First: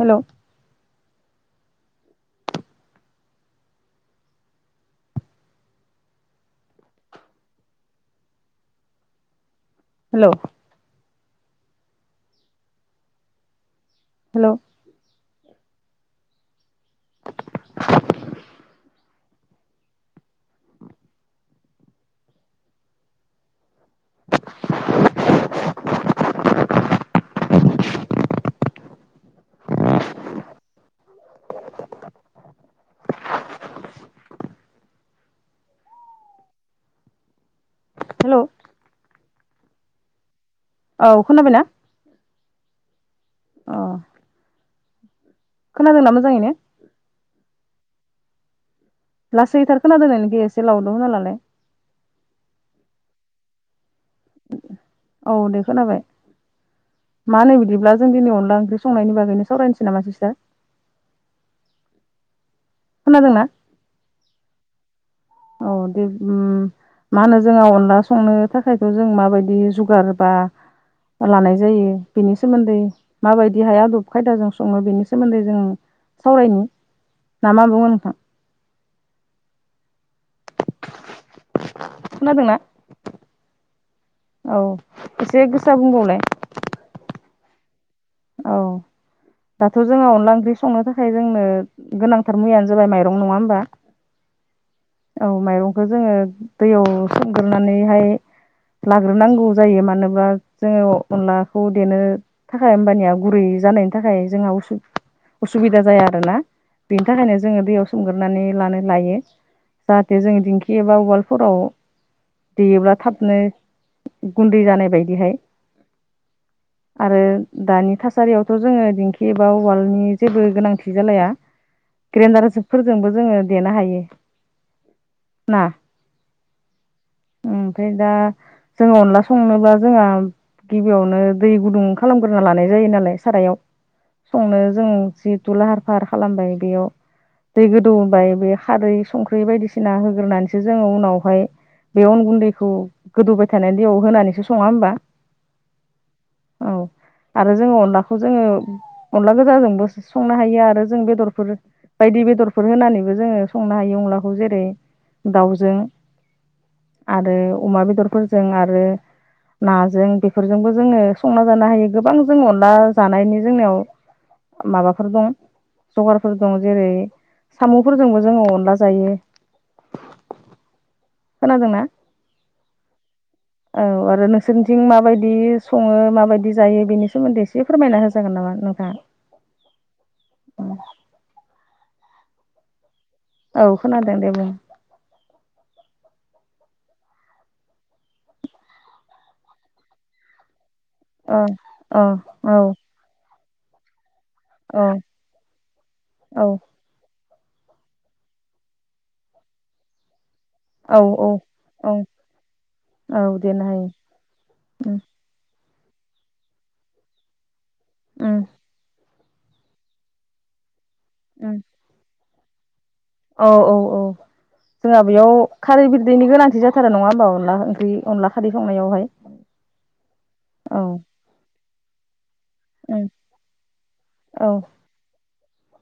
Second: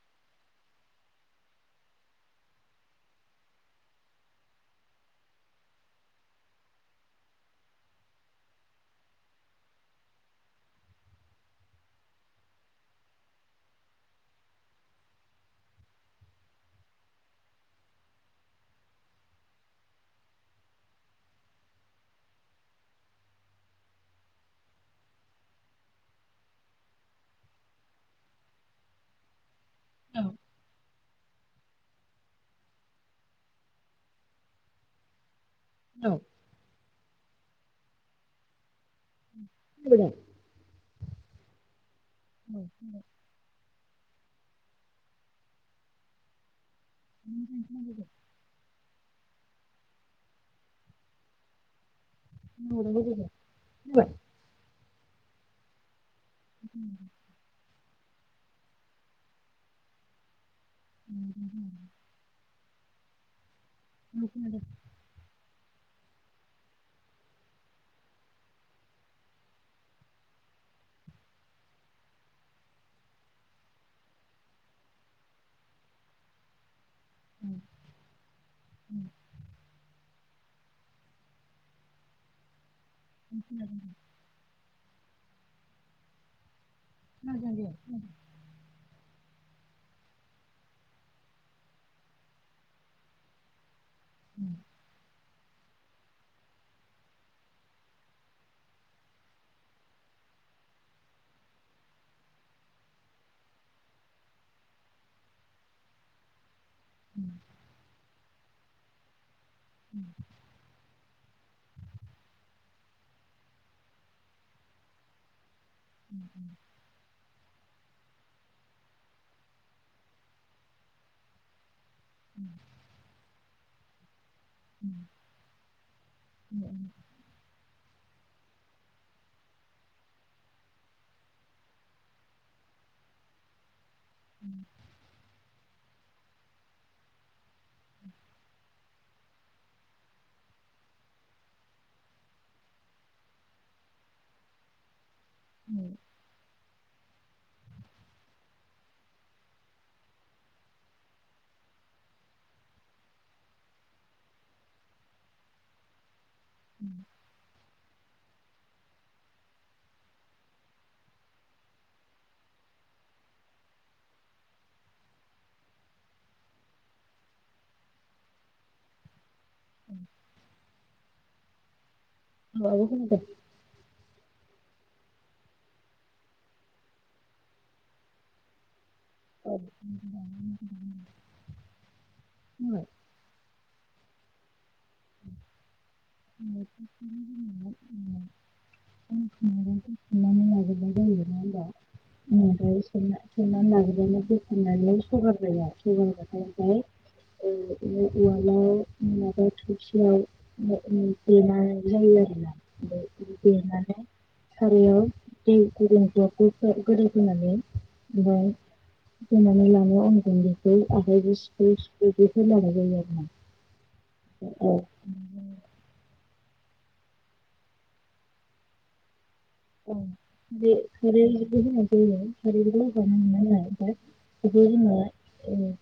Hello. Hello. Hello. औ। Hello. Hello. [inaudible] औ खोनाबायना। औ अ। खोनादोंना मोजाङै नो। लासैथार खोनादों नोंनिखो एसे लाउदाव होनालालाय। [unintelligible] औ दे खोनाबाय माहोनो बिदिब्ला जों दिनै अनदला ओंख्रि संनायनि बागैनो सावरायनोसै नामा सिस्टार। [inaudible] खोनादोंना। [inaudible] औ दे उम। मा होनो जोंहा अनला संनो थाखायथ' जों माबायदि जुगार बा लानाय जायो बेनि सोमोन्दै माबायदिहाय आदब खायदाजों सङो बेनि सोमोन्दै जों सावरायनि ना मा बुङो नोंथां। [unintelligible] खोनादोंना। [inaudible] औ एसे गोसा बुंबावलाय। [unintelligible] औ। दाथ' जोङो अनला ओंख्रि संनो थाखाय जोंनो गोनांथार मुयानो जाबाय माइरं नङा होमबा। उ औ माइरंखौ जोङो दैयाव सोमग्रोनानैहाय लाग्रोनांगौ जायो मानोबा जोङो अनलाखौ देनो थाखाय। होमबानिया गुरै जानायनि थाखाय जोंहा [unintelligible] असुबिदा जाया आरोना। बेनि थाखायनो जोङो दैयाव सोमगोरानै लानो लायो जाहाथे जोंङो दिंखि एबा उवाल फराव देयोब्ला थाबनो गुन्दै जानाय बायदिहाय आरो [inaudible] दानि थासारियावथ' जोङो दिंखि एबा उवालनि जेबो गोनांथि जालाया‌। ग्रेन्डारफोरजोंबो जोङो देनो हायो। ना ओमफाय दा जोङो अनला संनोबा जोंहा गिबियावनो दै गुदुं खालाम ग्रोना लानाय जायो नालाय सारायाव संनो जों जि थु लाहार फाहार खालामबाय बियाव दै गोदौ होबाय बे खारै संक्रै बायदिसिना होग्रोनानैसो जोङो उनावहाय बे अन गुन्दैखौ गोदौबाय थानाय दैयाव होनानैसो सङा होमबा ओम औ आरो जोङो अनलाखौ जोङो अनला गोजाजोंबो संनो हायो आरो जों बेदरफोर बायदि बेदरफोर होनानैबो जोङो संनो हायो अनलाखौ जेरै दाउजों आरो अमा बेदर फोरजों आरो नाजों बेफोरजोंबो जोङो संना जानो हायो। गोबां जों अनला जानायनि जोंनियाव माबाफोर दं। जगारफोर दं जेरै सामु फोरजोंबो जोङो अनला जायो [inaudible] खोनादोंना। औ खोनादों। सोरथिं माबायदि सङो माबायदि जायो बेनि सोमोन्दै एसे फोरमायना होजागोन नामा नोंथाङा? औ [unintelligible] [unintelligible] औ खोनादों दे बुं। [unintelligible] जायो अ अ औ। सनानै लाग्रबानो औ दखनानै सगार जाया सगारबथाय ओमफ्राय उवालाव माबा थोरसियाव औ औ [unintelligible] देनानै औ जायो आरो ना औ देनो हायो देनानै उम सारायाव दै गुदुं ग्ल ग्ल गोदौ होनानै उम ओमफ्राय फोननानै लानाय अन गुनदैखौ आखाइजों [unintelligible] उम सिफै बेखौ लानाय जायो आरो। औ औ औ जोंहा बेयाव खारै बिरदैनि गोनां थि जाथारा नङा होनबा अनला ओंख्रि अनला खारै संनायावहाय औ औ जेरैबादि उम होननाय जायो। औ [unintelligible] [unintelligible]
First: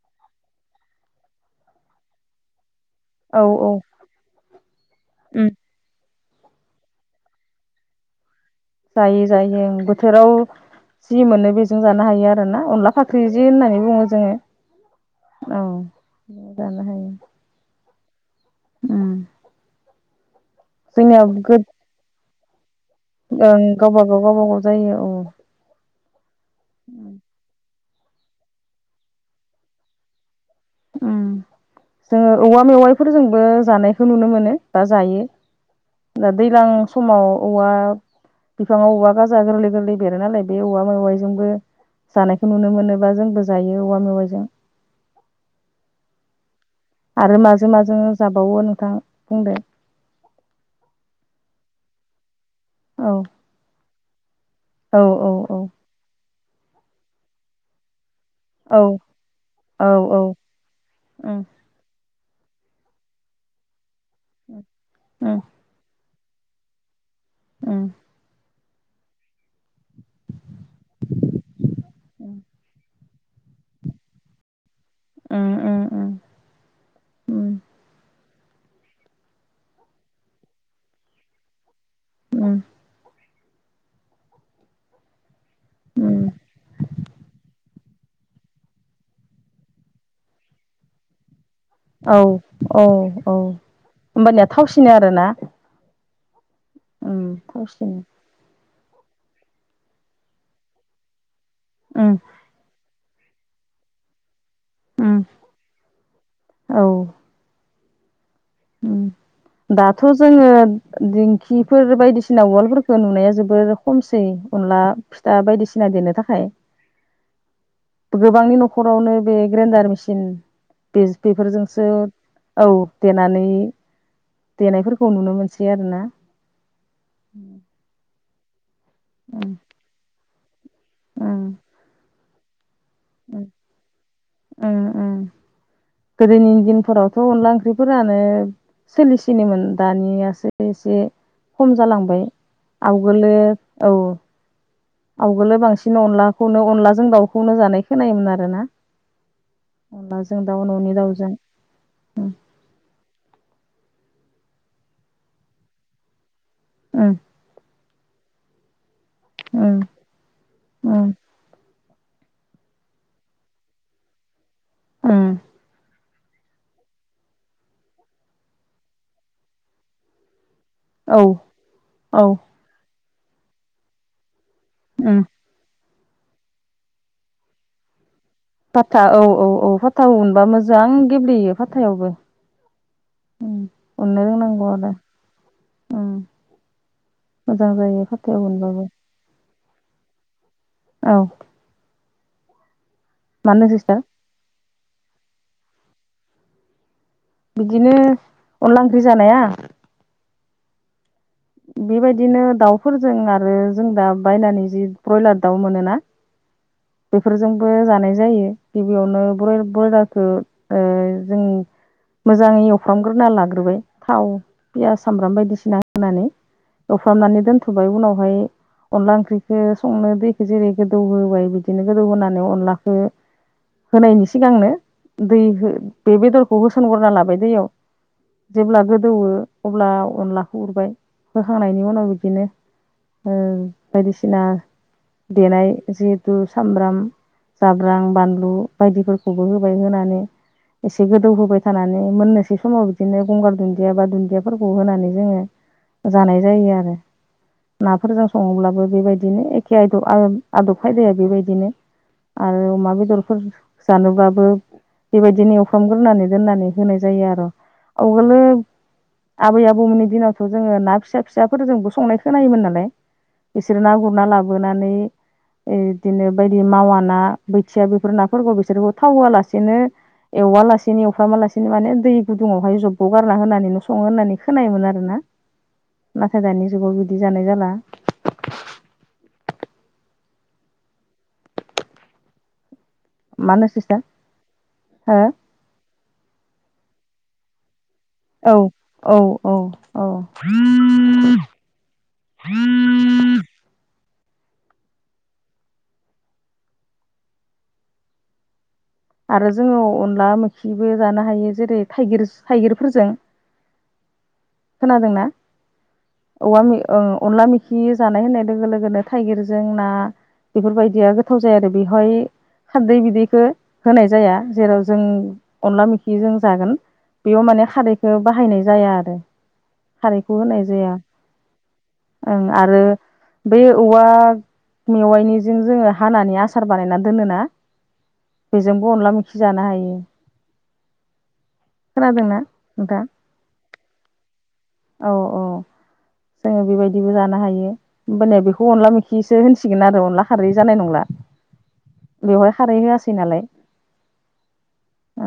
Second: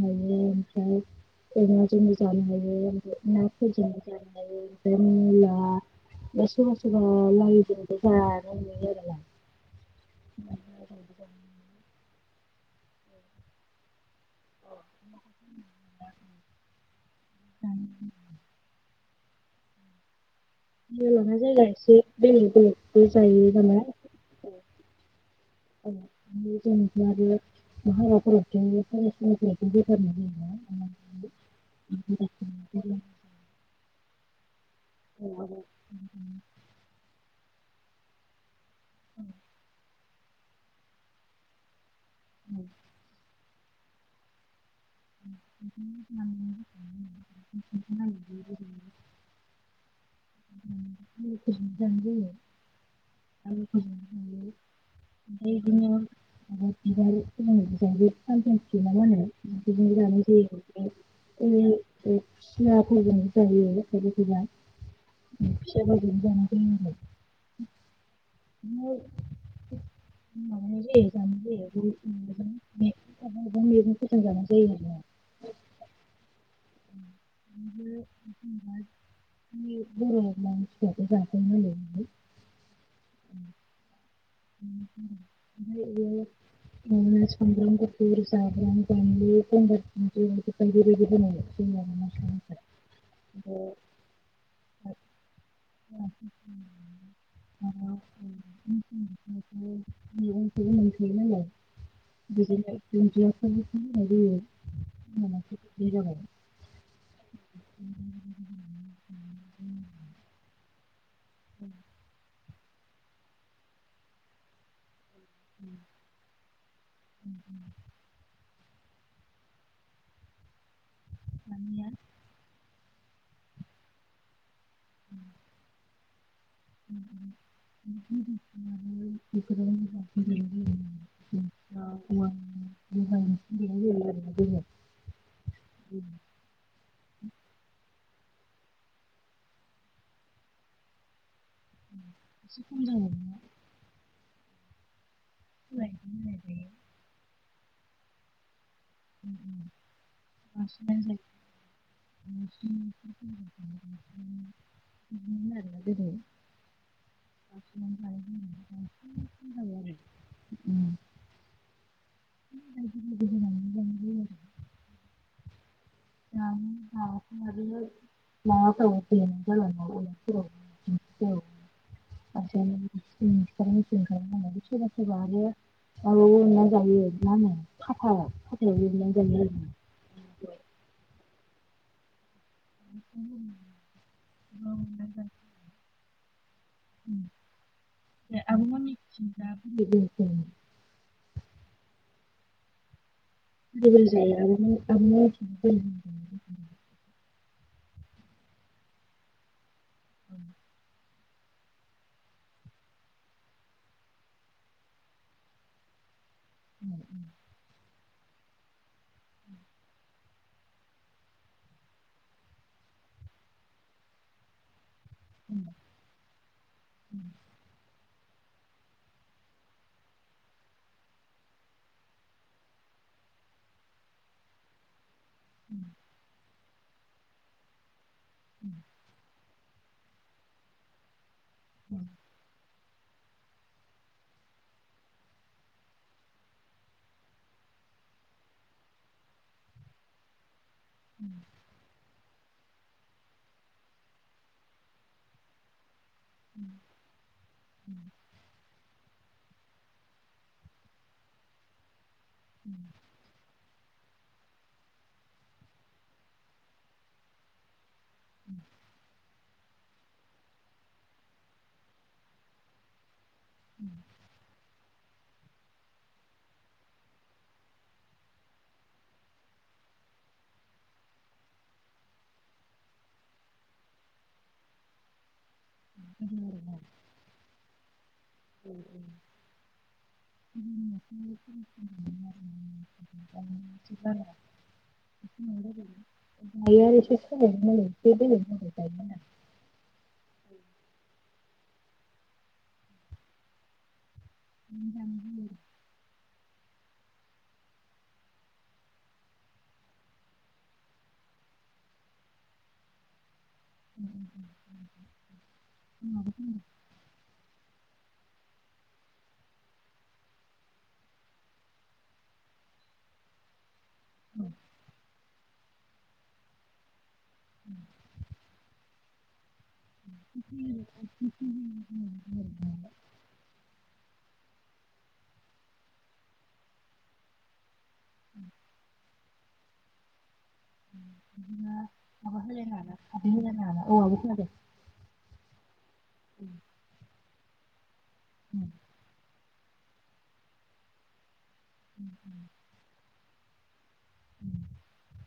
हायो ओमफ्राय जोंनो जानो हायो। औ ना औ फोरजोंबो जानो हायो‌ ओमफाय उम मुला बा सोरबा सोरबा [unintelligible] आरोना जायै जायै बोथोराव जि जायगा मोनो बिजों जानो हायो आरो आरो ना अनला फाख्रि जि होननानै बुङो जोङो औ जानो हायो‌। ओम जायगा लाना जायगा इसे बेलेक बेलेक ओं गावबा गाव गावबा गाव जायो औ। जेनेबा बे हाबाफोरावजों [unintelligible] [unintelligible] ओम जोङो औवा मेवाइफोरजोंबो जानायखौ नुनो मोनो। दा जायो दा दैलां समाव औवा बिफाङाव औवा गाजा गोरलै गोरलै बेरो नालाय बे औवा मवायजोंबो जानायखौ नुनो मोनोबा जोंबो- जायो औवा मेवाइजों [inaudible] आरो माजों माजों जाबावो नोंथां बुंदो। मोनजायो औ आरो औ औ [inaudible] [inaudible] बे औ औ खुसियाफोरजों औ उम जायो थायफोरैजा खिफोर उम ज जानाय ओं। न [unintelligible] उम माब जायो [inaudible] उम उम उम। ब मसिथ जाथ होनल उम। [unintelligible] उम मोनसे सामब्राम गुफुर, जाब्रां, बानलु, गंगार धुन्दिया बायदि बायदि मोनो। औ औ औ होमबानिया थावसिनो आरोना? उम थावसिनो। मैगंखौबो मोनखायो नालाय उम बिदिनो दुन्दिया ज उम जानाय जायो। औ दाथ' जोङो दिंखिफोर बायदिसिना उवाल फोरखौ नुनाया जोबोर खमसै। अनला फिथा बायदिसिना देनो थाखाय। गोबांनि न'खर न'खरावनो बे ग्रेन्डार मेसिन दानिया बेफोरजोंसो औ देर नानै देनायफोरखौ नुनो मोनसै आरो ना। उम [unintelligible] ओं। [unintelligible] जायो आरो ओं ओं गोदोनि दिनफोरावथ' अनला ओंख्रिफोर जानो सोलिसिनोमोन दानियासो एसे खम जालांबाय। एसे खम जाबाय आवगोलो ना औ। आवगोलो सोलाय बांसिन मिलाय जायो अनलाखौनो अनलाजों दाउखौनो जानाय खोनायोमोन आरो ना। अनला जों दाउ न'नि बांसिनानो दाउजों। उम [unintelligible] ओं। [unintelligible] जाबाय ओं। आरो ओं। [unintelligible] उम। [unintelligible] औ। औ। [unintelligible] सोरबा सोरबा उम आरो औ अुनना जायो मा होनो खाथा खाथायाव फाथा एवनानै औ औ जायो औ फाथाव अनबा मोजां गेब्लेयो फाथायावबो। उ अनो रोंनांगौ आरो आरोना उम। मोजां जायो फाथायाव उनबाबो [unintelligible] औ। मानो सिस्टार ब जायो बिदिनो अनला ओंख्रि जानाया बेबायदिनो दाउफोरजों आरो जों दा बायनानै जि ब्रयलार दाउ मोनोना बेफोरजोंबो जानाय जायो गिबियावनो बय बयलारखौ ओ जों मोजाङै एवफ्रामग्रोना लाग्रोबाय। थाव, पियास सामब्राम बायदिसिना होनानै एवफ्रामनानै दोनथ'बाय उनाव बेहाय अनला ओंख्रिखौ संनो दैखो जेरै गोदौ होबाय बिदि बिदिनो गोदौ होनानै अनलाखौ होनायनि सिगांनो दै हो बे बेदरखौ होसनगोरना लाबाय दैयाव। जेब्ला गोदौवो अब्ला अनलाखौ उरबाय होखांनायनि उनाव बिदिनो। बायदिसिना देनाय जि थु सामब्राम जाब्रां बानलु बायदिफोरखौबो होबाय। होनानै एसे गोदौ होबाय थानानै मोननोसै समाव बिदिनो गंगार दुन्दिया बा दुन्दियाफोरखौ होनानै जोङो जानाय जायो आरो नाफोरजों सङोब्लाबो बेबायदिनो एखे आयदा आदब फायदाया बेबायदिनो आरो अमा बेदरफोर जानोब्लाबो बेबायदिनो एवफ्रामग्रोनानै दोननानै होनाय जायो आरो। आगोल आबै आबौमोननि दिनावथ' जोङो ना फिसा फिसाफोरजोंबो संनाय खोनायोमोन नालाय बिसोरो ना गुरना लाबोनानै इदिनो बायदि मावा ना बोथिया बेफोर नाफोरखौ बिसोरखौ थाव होआलासेनो एवालासेनो एवफ्रामा लासिनो माने दै गुदुङावहाय जब्ब' गारना होनानै' सङो होननानै खोनायोमोन आरो ना। नाथाय दानि जुगाव बिदि जानाय जाला [unintelligible] मा होनो सिस्टार [unintelligible] हो [unintelligible] औ जाबाय दायो औ औ औ, हम [unintelligible] [unintelligible] आरो जोङो अनला मोखुनबो जानो हायो जेरै थाइगिर थाइगिरफोरजों। औ औ, खोनादोंना औवा अनला मैखि खि जानाय होननाय लोगो लोगोनो थाइगिरजों ना बेफोरबायदिया गोथाव जाया आरो बेवहाय खारदै बिदैखौ होनाय जाया जेराव जों अनला मोखि जों जागोन बेयाव माने खारैखौ बाहायनाय जाया आरो। खारैखौ होनाय जाया ओं आरो बेै औवा मेवाइनिजों जोङो हानानै आसार बानायनानै दोनोना बेजोंबो अनला मै जानो हायो। खोनादोंना [unintelligible] नोंथां [unintelligible] औ औ जोङो बेबायदिबो जानो हायो हमबालाय बेखौ अनला मैखि होनसिगोन आरो अनला खारै जानाय नंला बेवहाय खारै होआसै नालाय। ओम, औ,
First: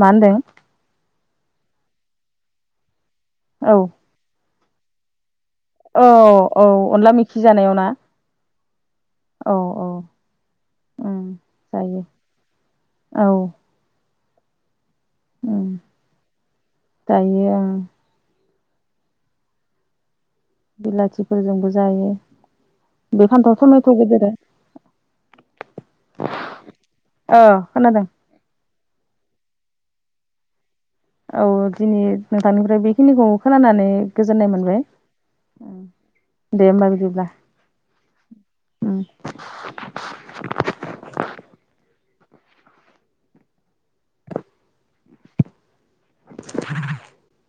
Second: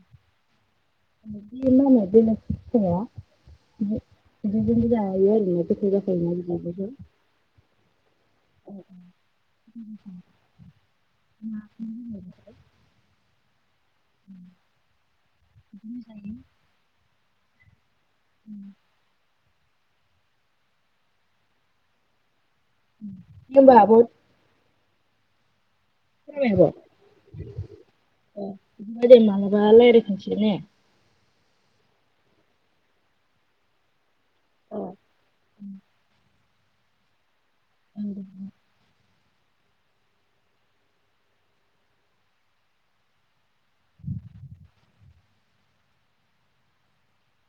मा होनदों [unintelligible] औ, बिदिबो जायो आरो औ, औ अनला मैखि जानायाव ना? औ औ औ जायो। औ, ओम बिदिनो जायो। दायो आं ओम, बिलाथिफोरजोंबो जायो बे फान्थाव होमबा टमेट' आब' फोरजोंबो ओ खोनादों ऐ मालाबा रायलायफिनसैने। औ दिनै नोंथांनिफ्राय बेखिनिखौ खोनानानै गोजोननाय मोनबाय दे होमबा बिदिब्ला [inaudible] [inaudible] [inaudible]